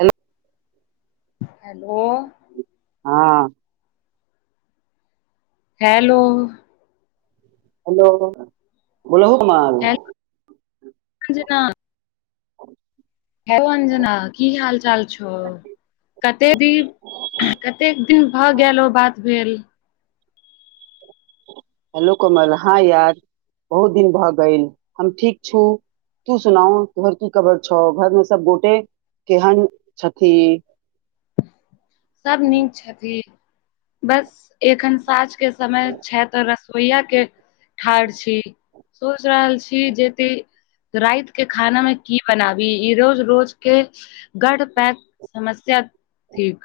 Hello. Hello. हाँ। Hello. Hello. बोलहु Komal hello Anjana hello Anjana की हाल चाल छौ? कते दिन, कतेक दिन भऽ गेलो बात भेल। हेलो कमल, हाँ यार बहुत दिन भऽ गैल हम ठीक छू। तू सुनाहो तोहर की खबर छो, घर में सब गोटे केहेन छथि। सब नीक छथि, बस एखन साँझ के समय छै ते रस सोइया के ठाढ़ छी, सोच रहल छी जेते राएत के खाना में की बना बी, इ रोज रोज के गढ़ पैक समस्या थिक।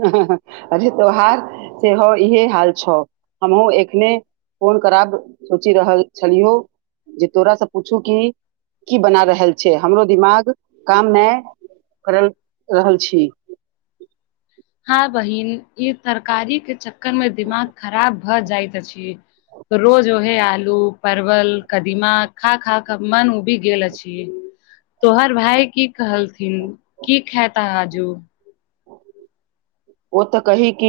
हं हं हं अच्छे तोहार सेहो इहे हाल छो। हमहुँ एखने फोन करब सोचि रहल छलियौ। जे तोरा से पूछू कि की बना रहल छै, हमरो दिमाग कामने करल रहल छी। हाँ बहिन इ तरकारी के च कर मे दिमाग खराब भऽ जायत अछि, रोज ओहे आलू लू, परवल, कदीमा खा खा क मन उबी गेल अछि। तोहर भाय की कहलथिन की खेता आज ऊ? ओ ते कही कि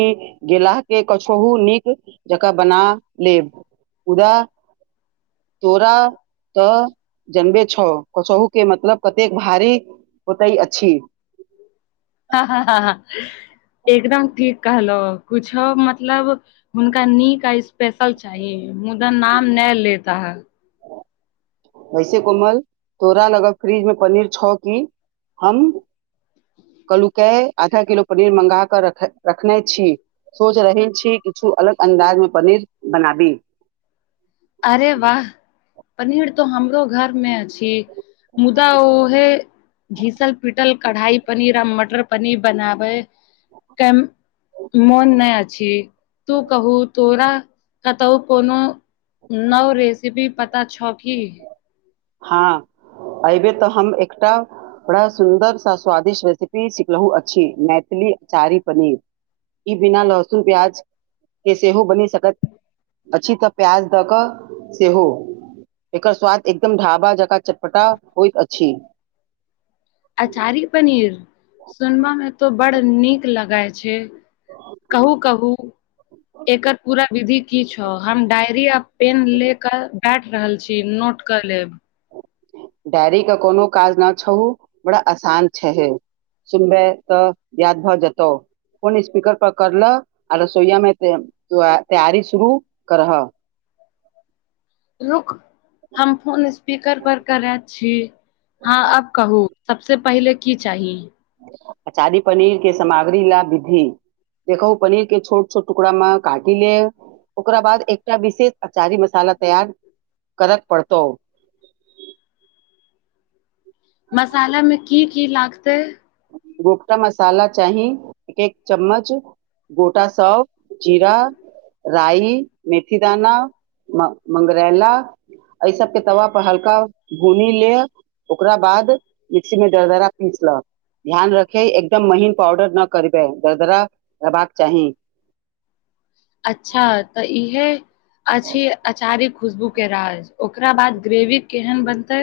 गेलाह कि कछहु नीक जकाँ बना लेब। मुदा तोरा तऽ जनबे छौ कोछहु के मतलब कतेक भारी होतै अछी। हाँ हाँ हाँ ह एकदम ठीक कहलो कुछो मतलब हुनका नीक आ स्पेशल चाही। मुदा नाम ने लेता हय। [unintelligible] वैसे कोमल तोरा लगहक फ्रिज मे पनीर छौ कि, हम कल्हुके आधा किलो पनीर मंगा क रख रखने छी। सोच रहै छी किछु अलग अन्दाज मे पनीर बनाबी। अरे वाह, पनीर त हमरो घर मे छी। मुदा ओहे घीसल पिटल कढ़ाई पनीर आ मटर पनीर बनाबै त मोन नहि अछि, तु कहु तोरा कत त कोनो नव रेसिपी पता छ कि हां, अयबेर त हम एकटा बड़ा सुन्दर आ स्वादिष्ट रेसिपी सिखलहुं अछि, मैथिली अचारी पनीर। इ बिना लहसुन प्याज के सेहो बनि सकत। अछि, त प्याज द क सेहो, एकर स्वाद एक एकदम ढाबा जकां चटपटा होइत अछि। अचारी पनीर सुनबा मे त बर नीक लगै छै। कहु कहु। एकर पुरा विधि की छ, हम डायरी आ पेन ले क काटि रहल छी नोट क लेब। डायरी के कोनो काज न छहु, बड़ा असान छहे। सुनबे त, याद भ जेतौ। फोन स्पीकर पर कर ल आ रसोइयामे तैयारी शुरू करह। रुक, हम फोन स्पीकर पर करैत छी, हां आब कहु। सबसे पहिले की चाही? अचारी पनीर के सामग्री ले विधि। देखौ पनीर के छोट छोट टुकरा मे काटि लेब। ओकरा बाद एकटा विशेष अचारी मसाला तैयार कर परतौ। [inaudible] कि कि लागतै गोटका मसाला चाही एक चमच गोटा सौंफ, जीरा राइ, मेथिदाना, म मंगरैला एहि सबके तवा पर हलका भुनि लेब, ओकरा बाद मिक्सी मे दरदरा पीस ल ध्यान राखय एकदम महीन पाउडर नै करबय, दरदरा हेबाक चाही [inaudible] अच्छा, त इहे अछि अचारिक खुसबु के राज, ओकरा बाद ग्रेवी केहेन बनतै?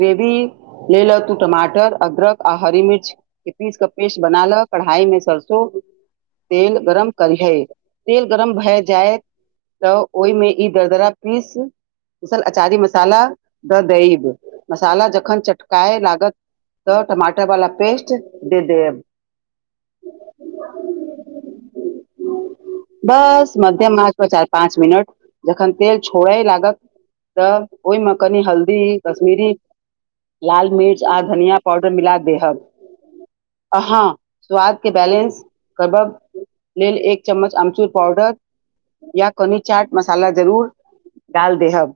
ग्रेवी तेल हेतु टमाटर अदरक आ हरी मिर्च के पीस क पेस्ट बना ल, कढ़ाई मे सरसो तेल गरम करिहै, तेल गरम भए जाय त ओहिमे ई दरदरा पीस पीसल अचारी मसाला द दइब, मसाला जखन चटकाय लागत त टमाटर वला पेस्ट द देब। [inaudible] बस मध्यम आंच पर चारि पांच मिनट, जखन तेल छोरय लागत त ओहिमे कनि हल्दी, कश्मीरी लाल मिर्च आ धनिया पाउडर मिला देहब, अ हां स्वाद के बैलेंस करब लेल एक चमच अमचुर पाउडर या कनी चाट मसाला जरुर डाल देहब।